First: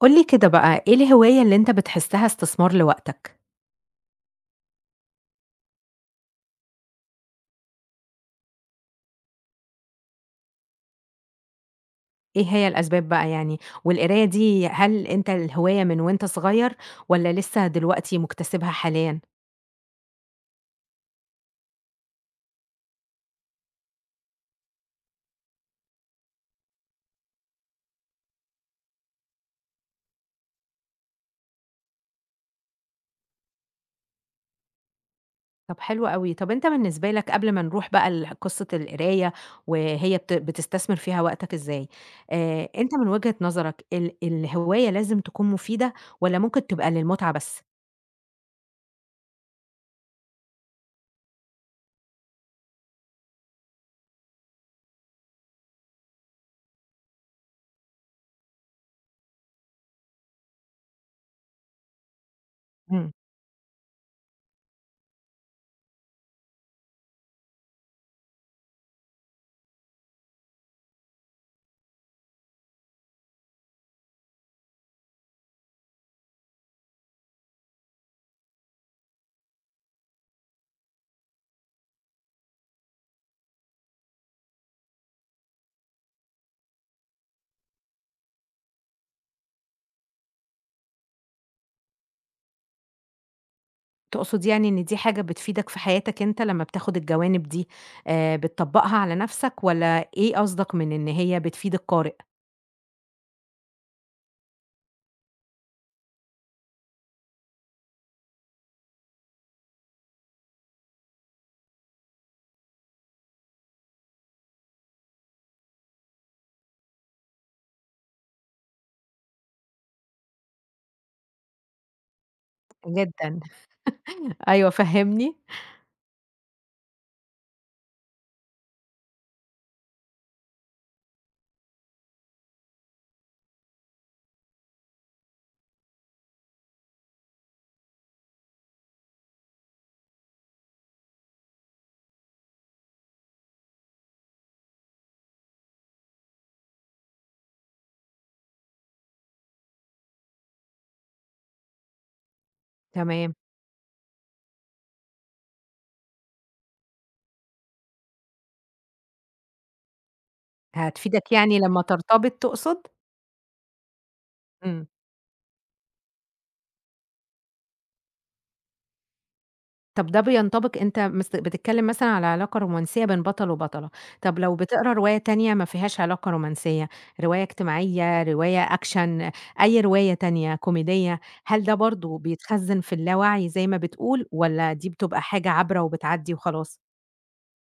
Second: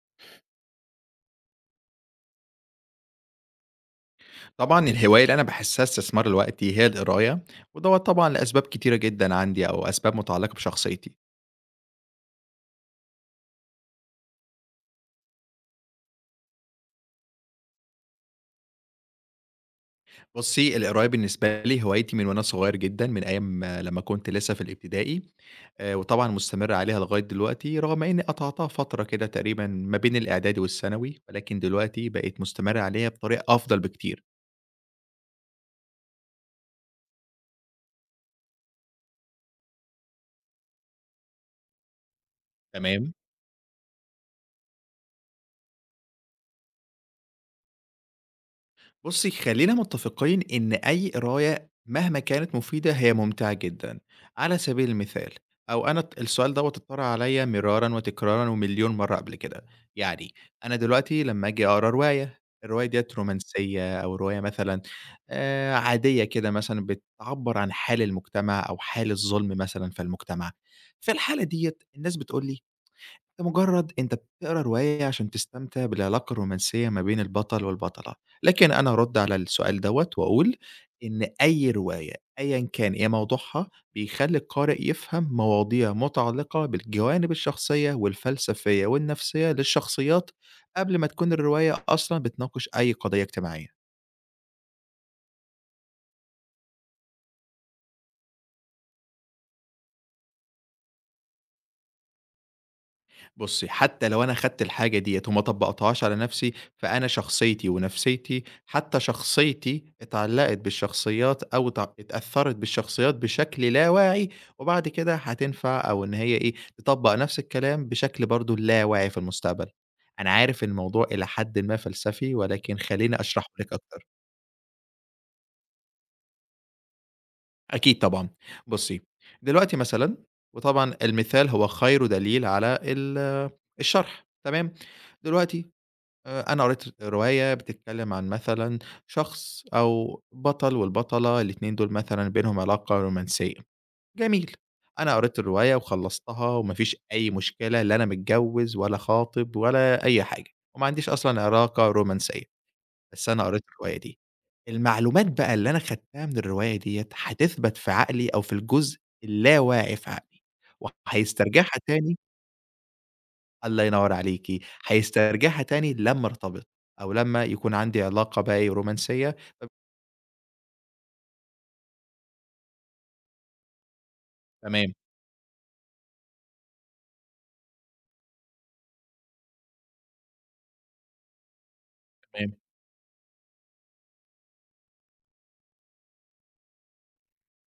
قُل لي كده بقى، إيه الهواية اللي أنت بتحسّها استثمار لوقتك؟ طبعًا الهواية اللي أنا باحسّها استثمار لوقتي هي القراية، ودوّة طبعًا لأسباب كتيرة جدًا عندي أو أسباب متعلقة بشخصيتي. إيه هي الأسباب بقى يعني؟ والقراية دي هل أنت الهواية من وأنت صغير والّا لسه دلوقتي مكتسبها حاليًا؟ بُصّي، القراية بالنسبة لي هوايتي من وأنا صغير جدًا، من أيام لمّا كنت لسه في الابتدائي، وطبعًا مستمر عليها لغاية دلوقتي، رغم إنّي قطعتها فترة كده تقريبًا ما بين الإعدادي والثانوي، ولكن دلوقتي بقيت مستمر عليها بطريقة أفضل بكتير، طب حلو أوي، طب أنت بالنسبة لك قبل ما نروح بقى قصة القراية وهي بتستثمر فيها وقتك إزاي. أنت من تمام؟ وجهة نظرك الهواية لازم تكون مفيدة والّا ممكن تبقى للمتعة بس؟ بُصّي، خلّينا متّفقين إن أي قراية مهما كانت مفيدة هي ممتعة جدًا، على سبيل المثال أو أنا السؤال دوّة اتطرح عليَّ مرارًا وتكرارًا ومليون مرّة قبل كده، يعني أنا دلوقتي لمّا آجي أقرا رواية، الرواية ديّة إمم. رومانسية أو رواية مثلًا عادية كده مثلًا بتعبّر عن حال المجتمع أو حال الظلم مثلًا في المجتمع، في الحالة ديّة الناس بتقول لي ده مجرد أنت بتقرا رواية عشان تستمتع بالعلاقة الرومانسية ما بين البطل والبطلة، لكن أنا هارُد على السؤال دوّة وأقول إن أي رواية أيًا كان إيه موضوعها، بيخلّي القارئ يفهم مواضيع متعلقة بالجوانب الشخصية والفلسفية والنفسية للشخصيات، قبل ما تكون الرواية أصلًا بتناقش أي قضية اجتماعية. تقصد يعني إن دي حاجة بتفيدك في حياتك أنت لمّا بتاخد الجوانب دي، بتطبّقها على نفْسك، والّا إيه قصدك من إن هي بتفيد القارئ؟ بُصّي، حتى لو أنا خدت الحاجة ديّة وما طبّقتهاش على نفسي، فأنا شخصيتي ونفسيتي حتى شخصيتي اتعلّقت بالشخصيات أو اتأثّرت بالشخصيات بشكل لا واعي، وبعد كده هتنفع أو إن هي إيه، تطبّق نفس الكلام بشكل برضه لا واعي في المستقبل. أنا عارف إن الموضوع إلى حدٍ ما فلسفي، ولكن خلّيني جدًا. أشرحه لِك أكتر. أيوه، فهّمني. أكيد طبعًا. بُصّي، دلوقتي مثلًا وطبعًا المثال هو خير دليل على الشرح، تمام؟ دلوقتي أنا قريت رواية بتتكلم عن مثلًا شخص أو بطل والبطلة، الاتنين دول مثلًا بينهم علاقة رومانسية، جميل. أنا قريت الرواية وخلّصتها وما فيش أي مشكلة لا أنا متجوّز ولا خاطب ولا أي حاجة، وما عنديش أصلًا علاقة رومانسية، بس تمام. أنا قريت الرواية دي. المعلومات بقى اللي أنا خدتها من الرواية ديّة هتثبت في عقلي أو في الجزء اللاواعي في عقلي، هتفيدك يعني وهيسترجعها لمّا تاني ترتبط تقصد؟ الله ينوّر عليكِ، إمم. هيسترجعها تاني لمّا ارتبط، أو لمّا يكون عندي علاقة بقى إيه، رومانسية طب ده بينطبق، أنت بتتكلم مثلًا على علاقة رومانسية بين بطل وبطلة، طب لو بتقرا تمام، رواية تانية ما فيهاش علاقة رومانسية، رواية اجتماعية، رواية أكشن، أي رواية تانية كوميدية، هل ده برضه تمام. بيتخزن في اللاوعي زي ما بتقول، والّا دي بتبقى حاجة عابرة وبتعدي وخلاص؟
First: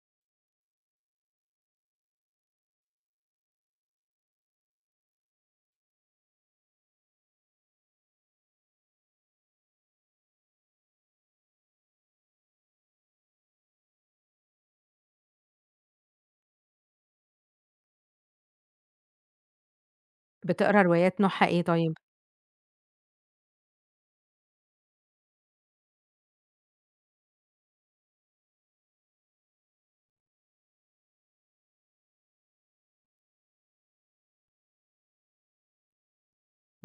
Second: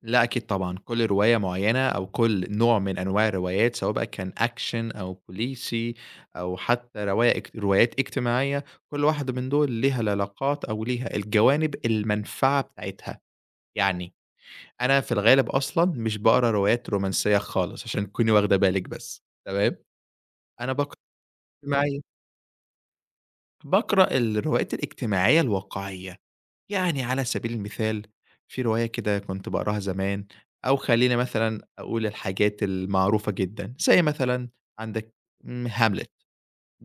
لأ أكيد طبعًا، كل رواية معيّنة أو كل نوع من أنواع الروايات سواء بقى كان أكشن أو بوليسي أو حتى رواية روايات اجتماعية، كل واحدة من دول ليها العلاقات أو ليها الجوانب المنفعة بتاعتها، يعني أنا في الغالب أصلًا مش باقرا روايات رومانسية خالص عشان تكوني واخدة بالِك بس، تمام، أنا بتقرا باقرا روايات نوعها إيه طيب؟ اجتماعية. باقرأ الروايات الاجتماعية الواقعية، يعني على سبيل المثال في رواية كده كنت باقراها زمان، أو خلّيني مثلًا أقول الحاجات المعروفة جدًا، زي مثلًا عندك Hamlet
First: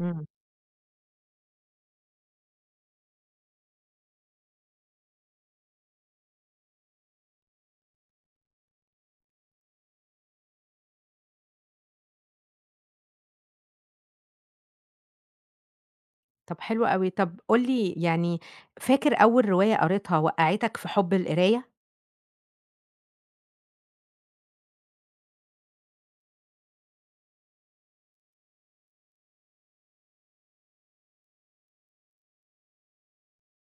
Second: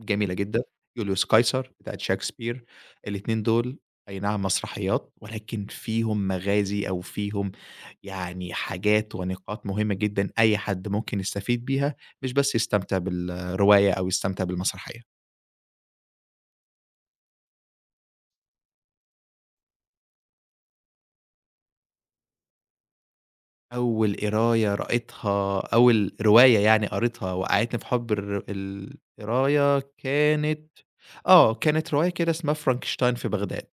إمم. جدًا، يوليوس قيصر بتاعة شكسبير، الاتنين دول أي نعم مسرحيات، ولكن فيهم مغازي أو فيهم يعني حاجات ونقاط مهمة جدًا أي حد ممكن يستفيد بيها، مش بس يستمتع بالرواية أو يستمتع بالمسرحية. طب حلو أوي، طب قُل لي يعني، فاكر أول رواية قريتها وقّعتك في حب القراية؟ أول قراية قريتها أول رواية يعني قريتها وقعّتني في حُب القراية كانت كانت رواية كده اسمها فرانكشتاين في بغداد.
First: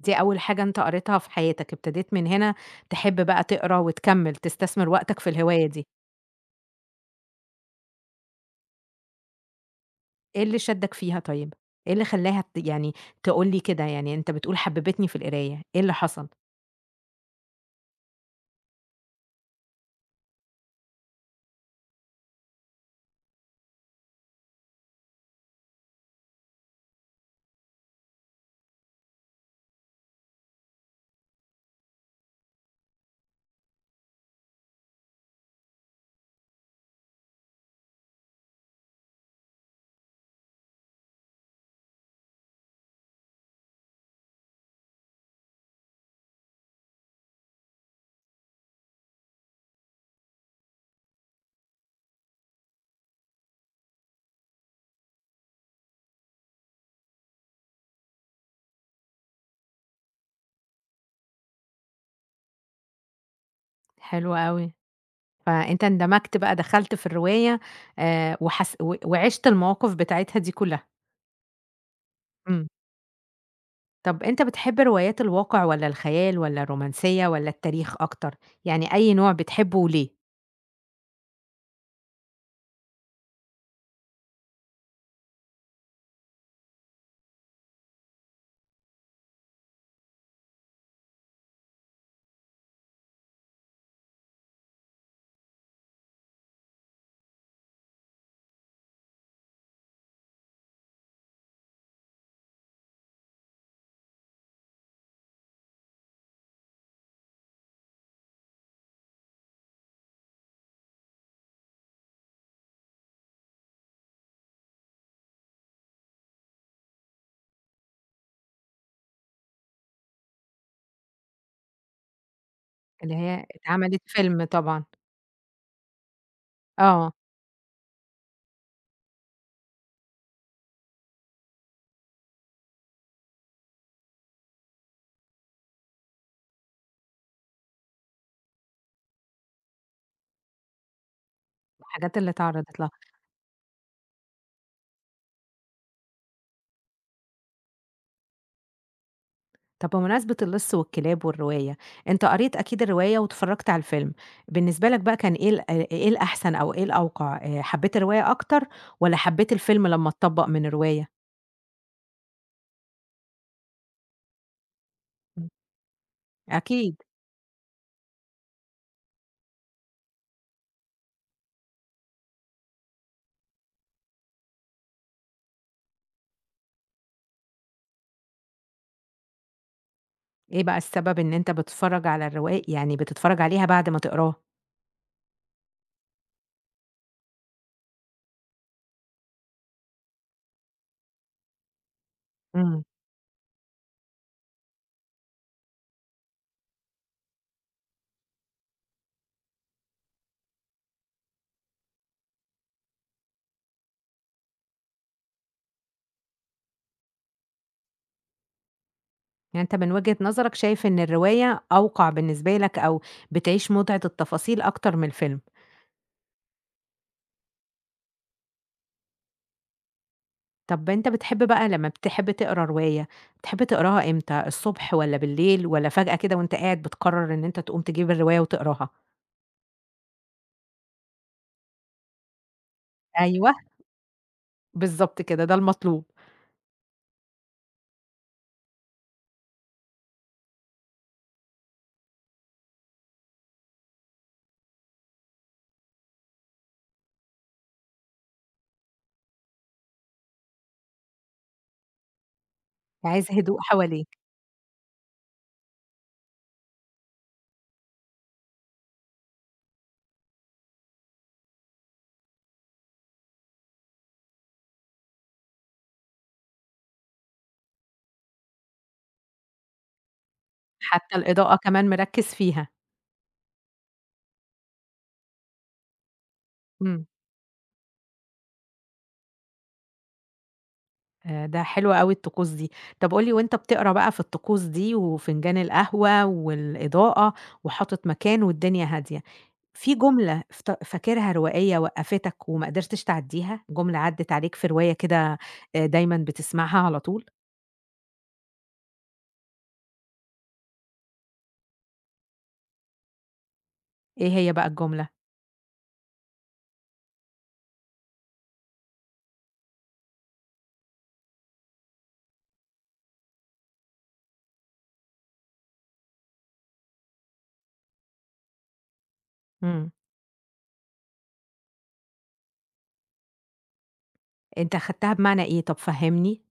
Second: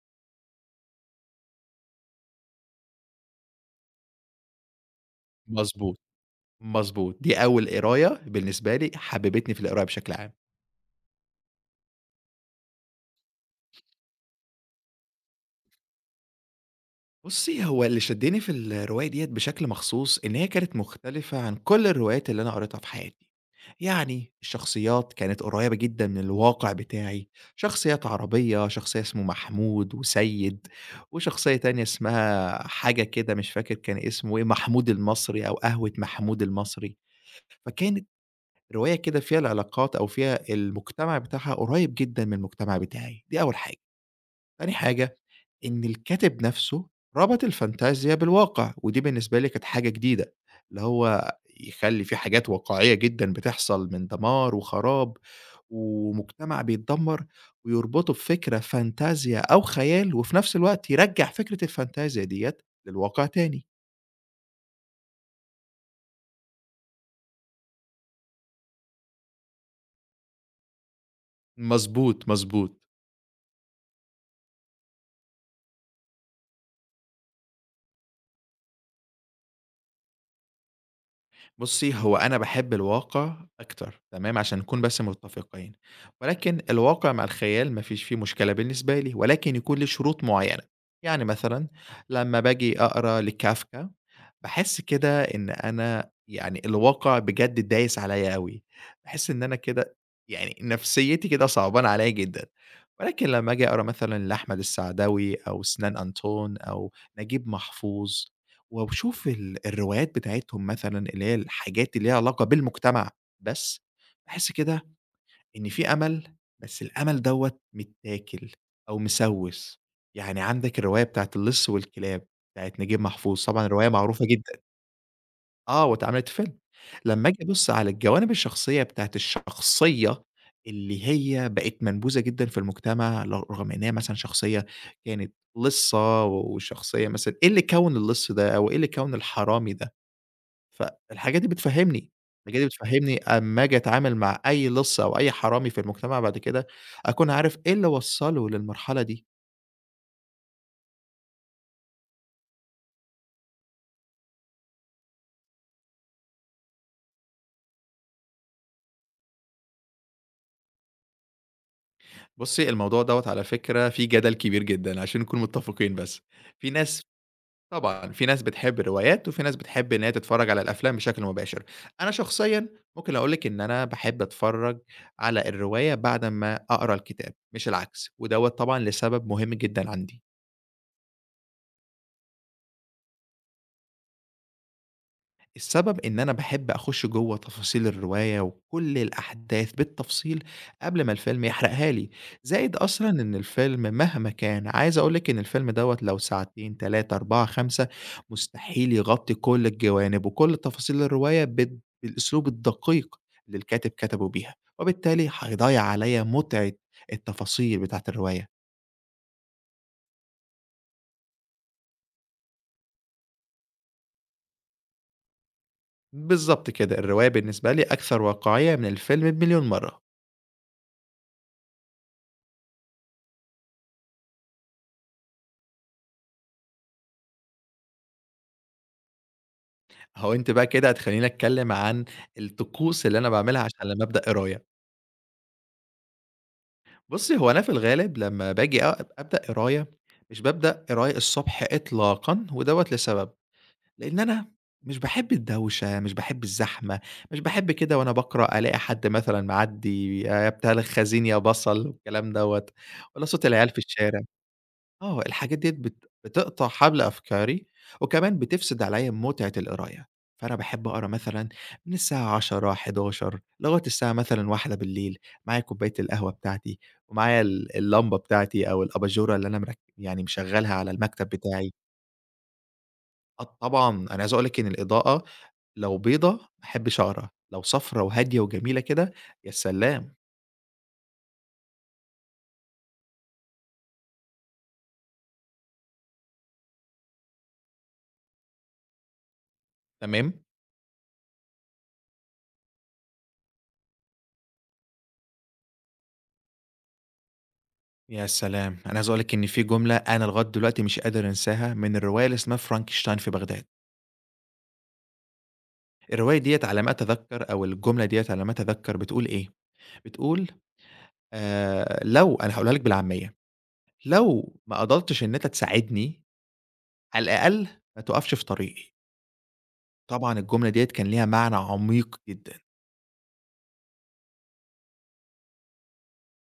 دي أول حاجة أنت قريتها في حياتك، ابتديت من هنا تحب بقى تقرا وتكمّل، تستثمر وقتك في الهواية دي. مضبوط. مضبوط، دي أول قراية بالنسبة لي حبّبتني في القراية بشكل عام. إيه اللي شدّك فيها طيب؟ إيه اللي خلّاها يعني تقول لي كده، يعني أنت بتقول حبّبتني في القراية، إيه اللي حصل؟ بُصّي، هو اللي شدّني في الرواية ديّة بشكل مخصوص إن هي كانت مختلفة عن كل الروايات اللي أنا قريتها في حياتي، يعني الشخصيات كانت قريّبة جدًا من الواقع بتاعي، شخصيات عربية، شخصية اسمه محمود وسيد، وشخصية تانية اسمها حاجة كده مش فاكر كان اسمه إيه، محمود المصري أو قهوة محمود المصري، فكانت رواية كده فيها العلاقات أو فيها المجتمع بتاعها قريّب جدًا من المجتمع بتاعي، دي أول حاجة. تاني حاجة إن الكاتب نفسه ربط الفانتازيا بالواقع، ودي بالنسبة لي كانت حاجة جديدة، اللي هو يخلّي في حاجات واقعية جدًا بتحصل من دمار وخراب ومجتمع بيتدمر، ويربطه بفكرة فانتازيا أو خيال، وفي نفس الوقت يرجّع فكرة الفانتازيا ديّة للواقع تاني. حلو أوي، فأنت اندمجت بقى، دخلت في الرواية، وحس و وعِشت المواقف بتاعتها دي كلّها. مضبوط، إمم. مضبوط. طب أنت بتحب روايات الواقع والّا الخيال والّا الرومانسية والّا التاريخ أكتر، يعني أي نوع بتحبه وليه؟ بُصّي، هو أنا باحب الواقع أكتر تمام، عشان نكون بس متّفقين، ولكن الواقع مع الخيال ما فيش فيه مشكلة بالنسبة لي، ولكن يكون ليه شروط معيّنة، يعني مثلًا لمّا باجي أقرا لكافكا، باحس كده إن أنا يعني الواقع بجد دايس عليَّ أوي، باحس إن أنا كده يعني نفسيتي كده صعبانة عليَّ جدًا، ولكن لمّا آجي أقرا مثلًا لأحمد السعداوي أو سنان أنطون أو نجيب محفوظ وباشوف الروايات بتاعتهم مثلًا اللي هي الحاجات اللي ليها علاقة بالمجتمع بس، باحس كده إن في أمل، بس الأمل دوّة متاكل أو مسوِّس. يعني عندك الرواية بتاعة اللِص والكلاب بتاعة نجيب اللي محفوظ، هي طبعًا رواية اتعملت معروفة فيلم جدًا طبعًا. آه، واتعملت فيلم. آه، لمّا آجي أبُص على الجوانب الشخصية بتاعة الشخصية اللي هي بقت منبوذة جدًا في المجتمع، رغم إن هي مثلًا شخصية كانت لِصّة وشخصية مثلًا إيه اللي كوّن اللِص ده أو إيه اللي كوّن الحرامي ده؟ فالحاجات دي بتفهّمني، الحاجات اللي الحاجات دي اتعرضت لها. بتفهّمني أمّا آجي أتعامل مع أي لِصّ أو أي حرامي في المجتمع بعد كده، أكون عارف إيه اللي وصّله للمرحلة دي. طب بمناسبة اللص والكلاب والرواية، أنت قريت أكيد الرواية واتفرّجت على الفيلم، بالنسبة لك بقى كان إيه إيه الأحسن أو إيه الأوقع، حبّيت الرواية أكتر والّا حبّيت الفيلم لمّا اتطبّق من الرواية؟ بُصّي، الموضوع دوّة على فكرة فيه جدل كبير جدًا عشان نكون إمم. متّفقين بس. في ناس أكيد. طبعًا، في ناس بتحب الروايات وفي ناس بتحب إن هي تتفرّج على الأفلام بشكل مباشر. أنا شخصيًا ممكن أقول لِك إن أنا باحب أتفرّج على الرواية بعد أمّا أقرا الكتاب مش العكس، ودوّة طبعًا لسبب مهم جدًا عندي. إيه بقى السبب إن أنت بتتفرّج على يعني بتتفرّج عليها بعد ما تقراها؟ السبب إن أنا باحب أخُش جوّه تفاصيل الرواية وكل الأحداث بالتفصيل قبل ما الفيلم يحرقها لي، زائد إمم. أصلًا إن الفيلم مهما كان عايز أقول لِك إن الفيلم دوّة لو ساعتين، 3، 4، 5 مستحيل يغطّي كل الجوانب وكل تفاصيل الرواية بالأسلوب الدقيق اللي الكاتب كتبه بيها، وبالتالي هيضيّع عليَّ متعة التفاصيل بتاعة الرواية. يعني أنت من وجهة نظرك شايف إن الرواية أوقع بالنسبة لك، أو بتعيش متعة التفاصيل أكتر من الفيلم. بالضبط كده، الرواية بالنسبة لي أكثر واقعية من الفيلم بمليون مرة. طب أنت بتحب بقى لمّا بتحب تقرا رواية، بتحب تقراها إمتى، الصبح والّا بالليل والّا فجأة كده وأنت قاعد بتقرر إن أنت تقوم تجيب الرواية وتقراها؟ هو أنتِ بقى كده هتخلّيني أتكلم عن الطقوس اللي أنا أيوه، باعملها عشان لمّا أبدأ قراية. بالضبط كده، ده المطلوب. بُصّي، هو أنا في الغالب لمّا باجي أبدأ قراية، مش بابدأ قراية الصبح إطلاقًا ودوّة لسبب، لإن أنا مش باحب الدوشة، مش باحب الزحمة، مش باحب كده وأنا باقرأ ألاقي حد مثلًا معدّي، يا بتاع الخزين يا بصل والكلام دوّة، والّا عايز صوت هدوء العيال في حواليك. الشارع. آه، الحاجات ديّة بتقطع حبل أفكاري، وكمان بتفسد عليَّ متعة القراية، فأنا باحب أقرا مثلًا من الساعة 22:00، 23:00 لغاية الساعة مثلًا 01:00 معايا كوباية القهوة بتاعتي، ومعايا اللمبة بتاعتي أو الأباجورة اللي أنا يعني مشغّلها على حتى المكتب الإضاءة بتاعي. كمان مركّز فيها. آه طبعًا، أنا عايز أقول لِك إن الإضاءة لو بيضا ما أحبش إمم. أقرا، لو صفرا وهادية وجميلة كده، يا سلام! ده حلو أوي الطقوس دي. طب قُل لي، وأنت بتقرا بقى في الطقوس دي وفنجان القهوة والإضاءة وحاطط مكان والدنيا هادية، في تمام؟ جملة فاكرها روائية وقّفتك وما قدرتش تعدّيها؟ جملة عدِّت عليك في رواية كده دايمًا بتسمعها على طول؟ يا سلام! أنا عايز أقول لِك إن في جملة أنا لغاية دلوقتي مش قادر أنساها من الرواية اللي اسمها فرانكشتاين في بغداد. إيه هي بقى الجملة؟ الرواية ديّة على ما أتذكر أو الجملة ديّة على ما أتذكر بتقول إيه، بتقول لو أنا هاقولها لِك بالعامية، لو ما قدرتش إن أنت تساعدني، على الأقل ما تقفش في طريقي. إمم. طبعًا الجملة ديّة كان ليها معنى عميق جدًا، أنت خدتها بمعنى إيه؟ طب فهّمني.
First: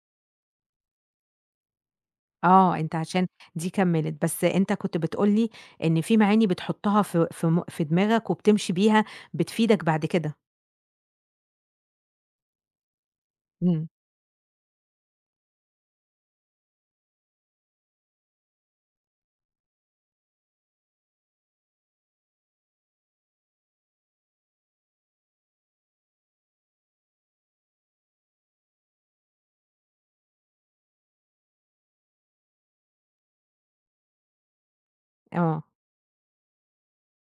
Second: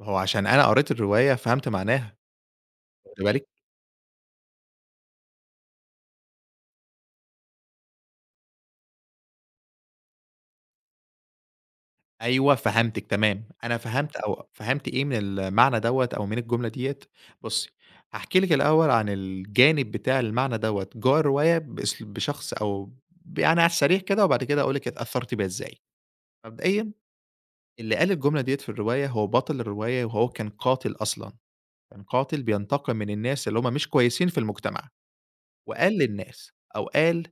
ما هو عشان أنا قريت الرواية فهمت معناها، آه، أنت واخدة عشان بالِك؟ دي كمّلت، بس أنت كنت بتقول لي إن في معاني بتحُطّها في دماغك وبتمشي بيها، بتفيدك بعد كده. أيوه فهمتِك تمام، أنا إمم. فهمت أو فهمت إيه من المعنى دوّة أو من الجملة ديّة، بُصّي هاحكي لِك الأول عن الجانب بتاع المعنى دوّة جوّه الرواية بشخص أو يعني على السريع كده وبعد كده أقول لِك اتأثّرت بيها إزاي. مبدئيًا اللي قال الجملة ديّة في الرواية هو بطل الرواية وهو كان قاتل أصلًا، كان قاتل بينتقم من الناس اللي هُم مش كويسين في المجتمع. آه، وقال للناس أو قال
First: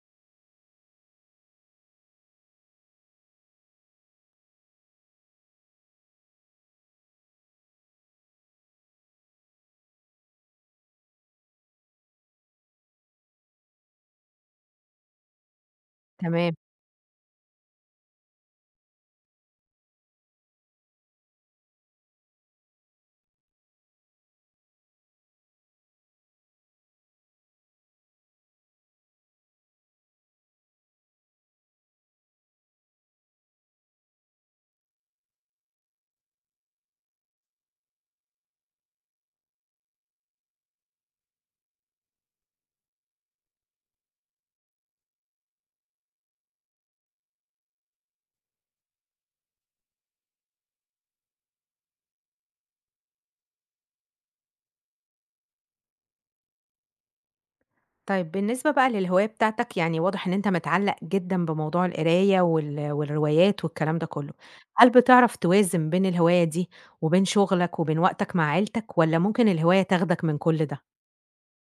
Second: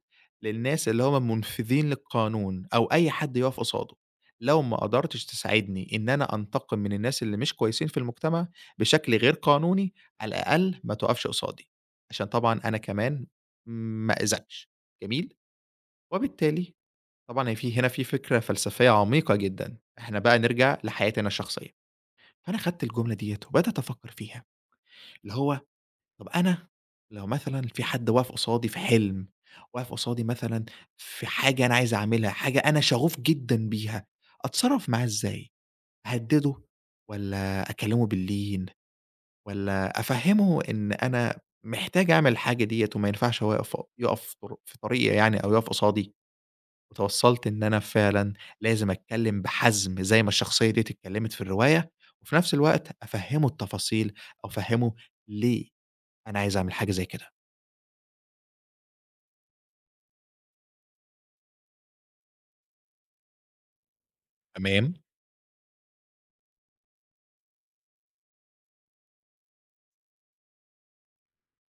للناس اللي هم منفذين للقانون أو أي حد يقف قصاده، لو ما قدرتش تساعدني إن أنا أنتقم من الناس اللي مش كويسين في المجتمع بشكل غير قانوني، على الأقل ما تقفش قصادي، عشان طبعًا أنا كمان ما أأذكش، جميل؟ تمام. وبالتالي طبعًا هي في هنا في فكرة فلسفية عميقة جدًا، إحنا بقى نرجع لحياتي أنا الشخصية، فأنا خدت الجملة ديّة وبدأت أفكر فيها، اللي هو طب أنا لو مثلًا في حد واقف قصادي في حلم، واقف قصادي مثلًا في حاجة أنا عايز أعملها، حاجة أنا شغوف جدًا بيها، أتصرّف معاه إزاي؟ أهدّده والّا أكلّمه باللين والّا أفهّمه إن أنا محتاج أعمل الحاجة ديّة وما ينفعش هو يقف في طريقي يعني أو يقف قصادي، وتوصّلت إن أنا فعلًا لازم أتكلّم بحزم زي ما الشخصية ديّة اتكلّمت في الرواية، وفي نفس الوقت أفهّمه التفاصيل أو أفهّمه ليه أنا عايز أعمل حاجة زي كده. طيب بالنسبة بقى للهواية بتاعتك، يعني واضح إن أنت متعلّق جدًا بموضوع القراية والروايات والكلام ده كلّه، هل تمام. بتعرف توازن بين الهواية دي وبين شغلك وبين وقتك مع عيلتك، والّا ممكن الهواية تاخدك من كل ده؟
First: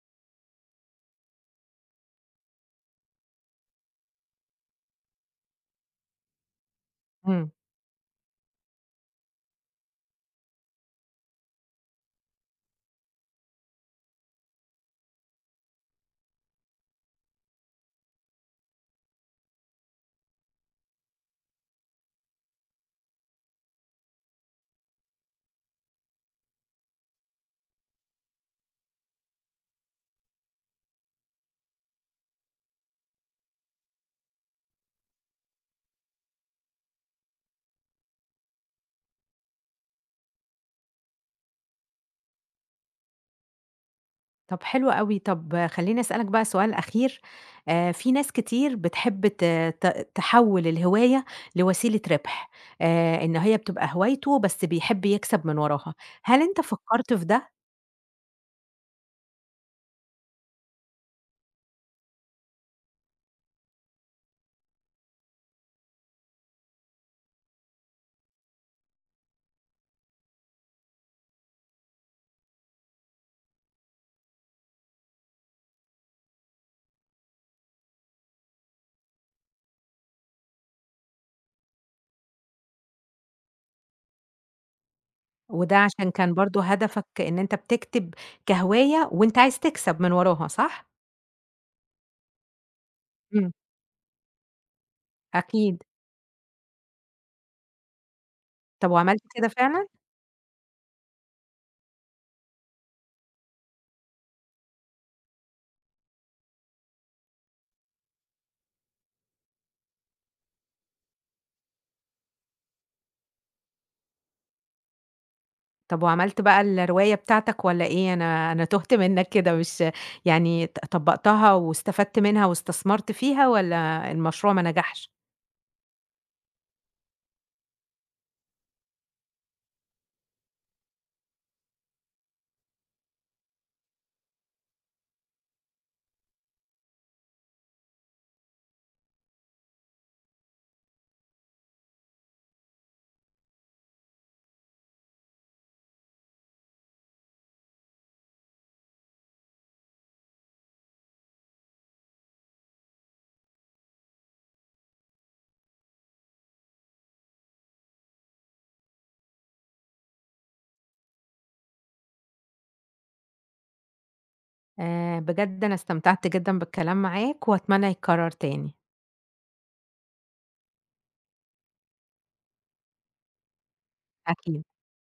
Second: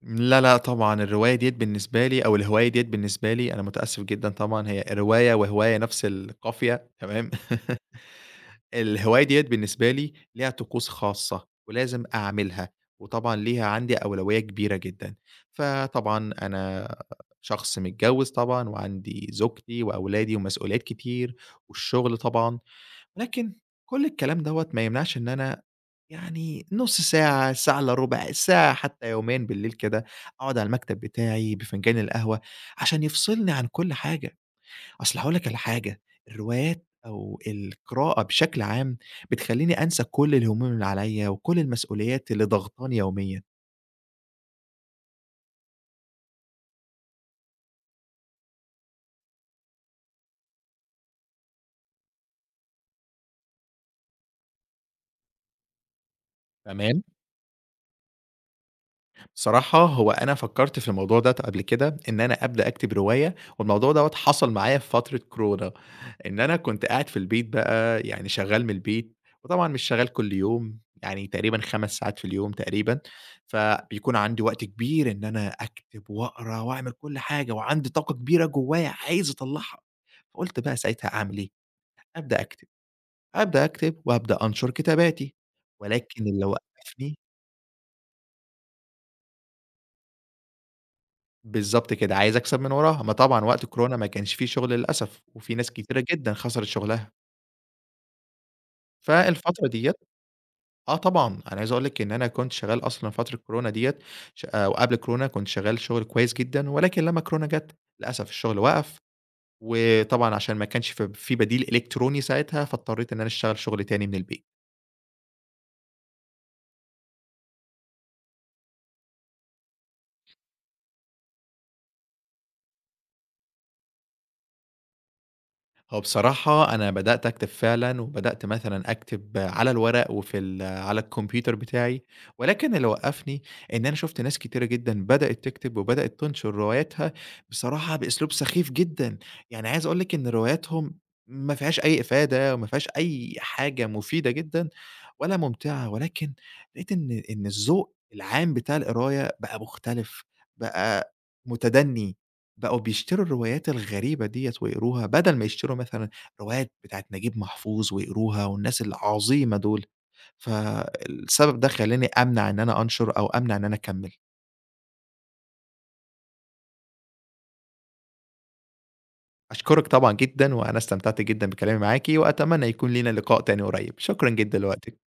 لا، لأ، طبعًا الرواية ديّة بالنسبة لي أو الهواية ديّة بالنسبة لي أنا متأسف جدًا طبعًا هي رواية وهواية نفس القافية تمام، إمم. الهواية ديّة بالنسبة لي ليها طقوس خاصة ولازم أعملها، وطبعًا ليها عندي أولوية كبيرة جدًا، فطبعًا أنا شخص متجوّز طبعًا وعندي زوجتي وأولادي ومسؤوليات كتير والشغل طبعًا، ولكن كل الكلام دوّة ما يمنعش إن أنا يعني نُص ساعة، ساعة إلّا ربع، ساعة حتى يوميًا بالليل كده، أقعد على المكتب بتاعي بفنجان القهوة، عشان يفصلني عن كل حاجة. أصل هاقول لك على حاجة، الروايات أو القراءة بشكل عام بتخلّيني أنسى كل الهموم اللي عليَّ وكل المسؤوليات اللي ضاغطاني يوميًا، طب حلو أوي، طب خلّيني أسألك بقى سؤال أخير. في ناس كتير بتحب ت ت تحوّل الهواية لوسيلة ربح، إن هي بتبقى هوايته بس بيحب يكسب من وراها، هل أنت تمام؟ فكّرت في ده؟ صراحة هو أنا فكّرت في الموضوع ده قبل كده، إن أنا أبدأ أكتب رواية والموضوع دوّة حصل معايا في فترة كورونا، إن أنا كنت قاعد في البيت بقى يعني شغّال من البيت، وطبعًا مش شغّال كل يوم، يعني تقريبًا 5 ساعات في اليوم تقريبًا، فبيكون عندي وقت كبير إن أنا أكتب وأقرا وأعمل كل حاجة وعندي طاقة كبيرة جوّايا عايز أطلّعها، فقُلت بقى ساعتها أعمل إيه، أبدأ أكتب، أبدأ أكتب وأبدأ أنشر كتاباتي، وده عشان ولكن كان اللي برضه هدفك وقّفني إن أنت بتكتب كهواية وأنت عايز تكسب من وراها صح؟ بالضبط كده، عايز أكسب من وراها، ما طبعًا إمم. وقت الكورونا ما كانش في شغل للأسف، وفي ناس أكيد. كتيرة جدًا خسرت شغلها، طب وعملت كده فالفترة فعلًا؟ ديّة آه طبعًا، أنا عايز أقول لِك إن أنا كنت شغال أصلًا فترة كورونا ديّة ش وقبل الكورونا كنت شغال شغل كويس جدًا، ولكن لمّا الكورونا جات للأسف الشغل وقف، وطبعًا عشان ما كانش في بديل إلكتروني ساعتها، فاضطريت إن أنا أشتغل شغل تاني من البيت. طب وعملت بقى الرواية بتاعتك والّا إيه؟ أنا تُهت منّك كده، مش يعني طبّقتها واستفدت منها واستثمرت فيها والّا المشروع ما نجحش؟ هو بصراحة أنا بدأت أكتب فعلًا، وبدأت مثلًا أكتب على الورق وفي على الكمبيوتر بتاعي، ولكن اللي وقّفني إن أنا شُفت ناس كتيرة جدًا بدأت تكتب وبدأت تنشر رواياتها بصراحة بأسلوب سخيف جدًا، يعني عايز أقول لِك إن رواياتهم ما فيهاش أي إفادة وما فيهاش أي حاجة مفيدة جدًا ولا ممتعة، ولكن لقيت إن إن الذوق العام بتاع القراية بقى مختلف، بقى متدني. بقوا بيشتروا الروايات الغريبة ديّة ويقروها، بدل ما يشتروا مثلًا روايات بتاعة نجيب محفوظ ويقروها والناس العظيمة دول، فالسبب ده خلّاني أمنع إن أنا أنشر أو أمنع إن أنا أكمّل. بجد أنا استمتعت جدًا بالكلام معاك وأتمنى يتكرر تاني. أشكرِك طبعًا جدًا، وأنا استمتعت جدًا بكلامي معاكِ، وأتمنى يكون لينا لقاء تاني قريب، شكرًا جدًا أكيد. لوقتِك.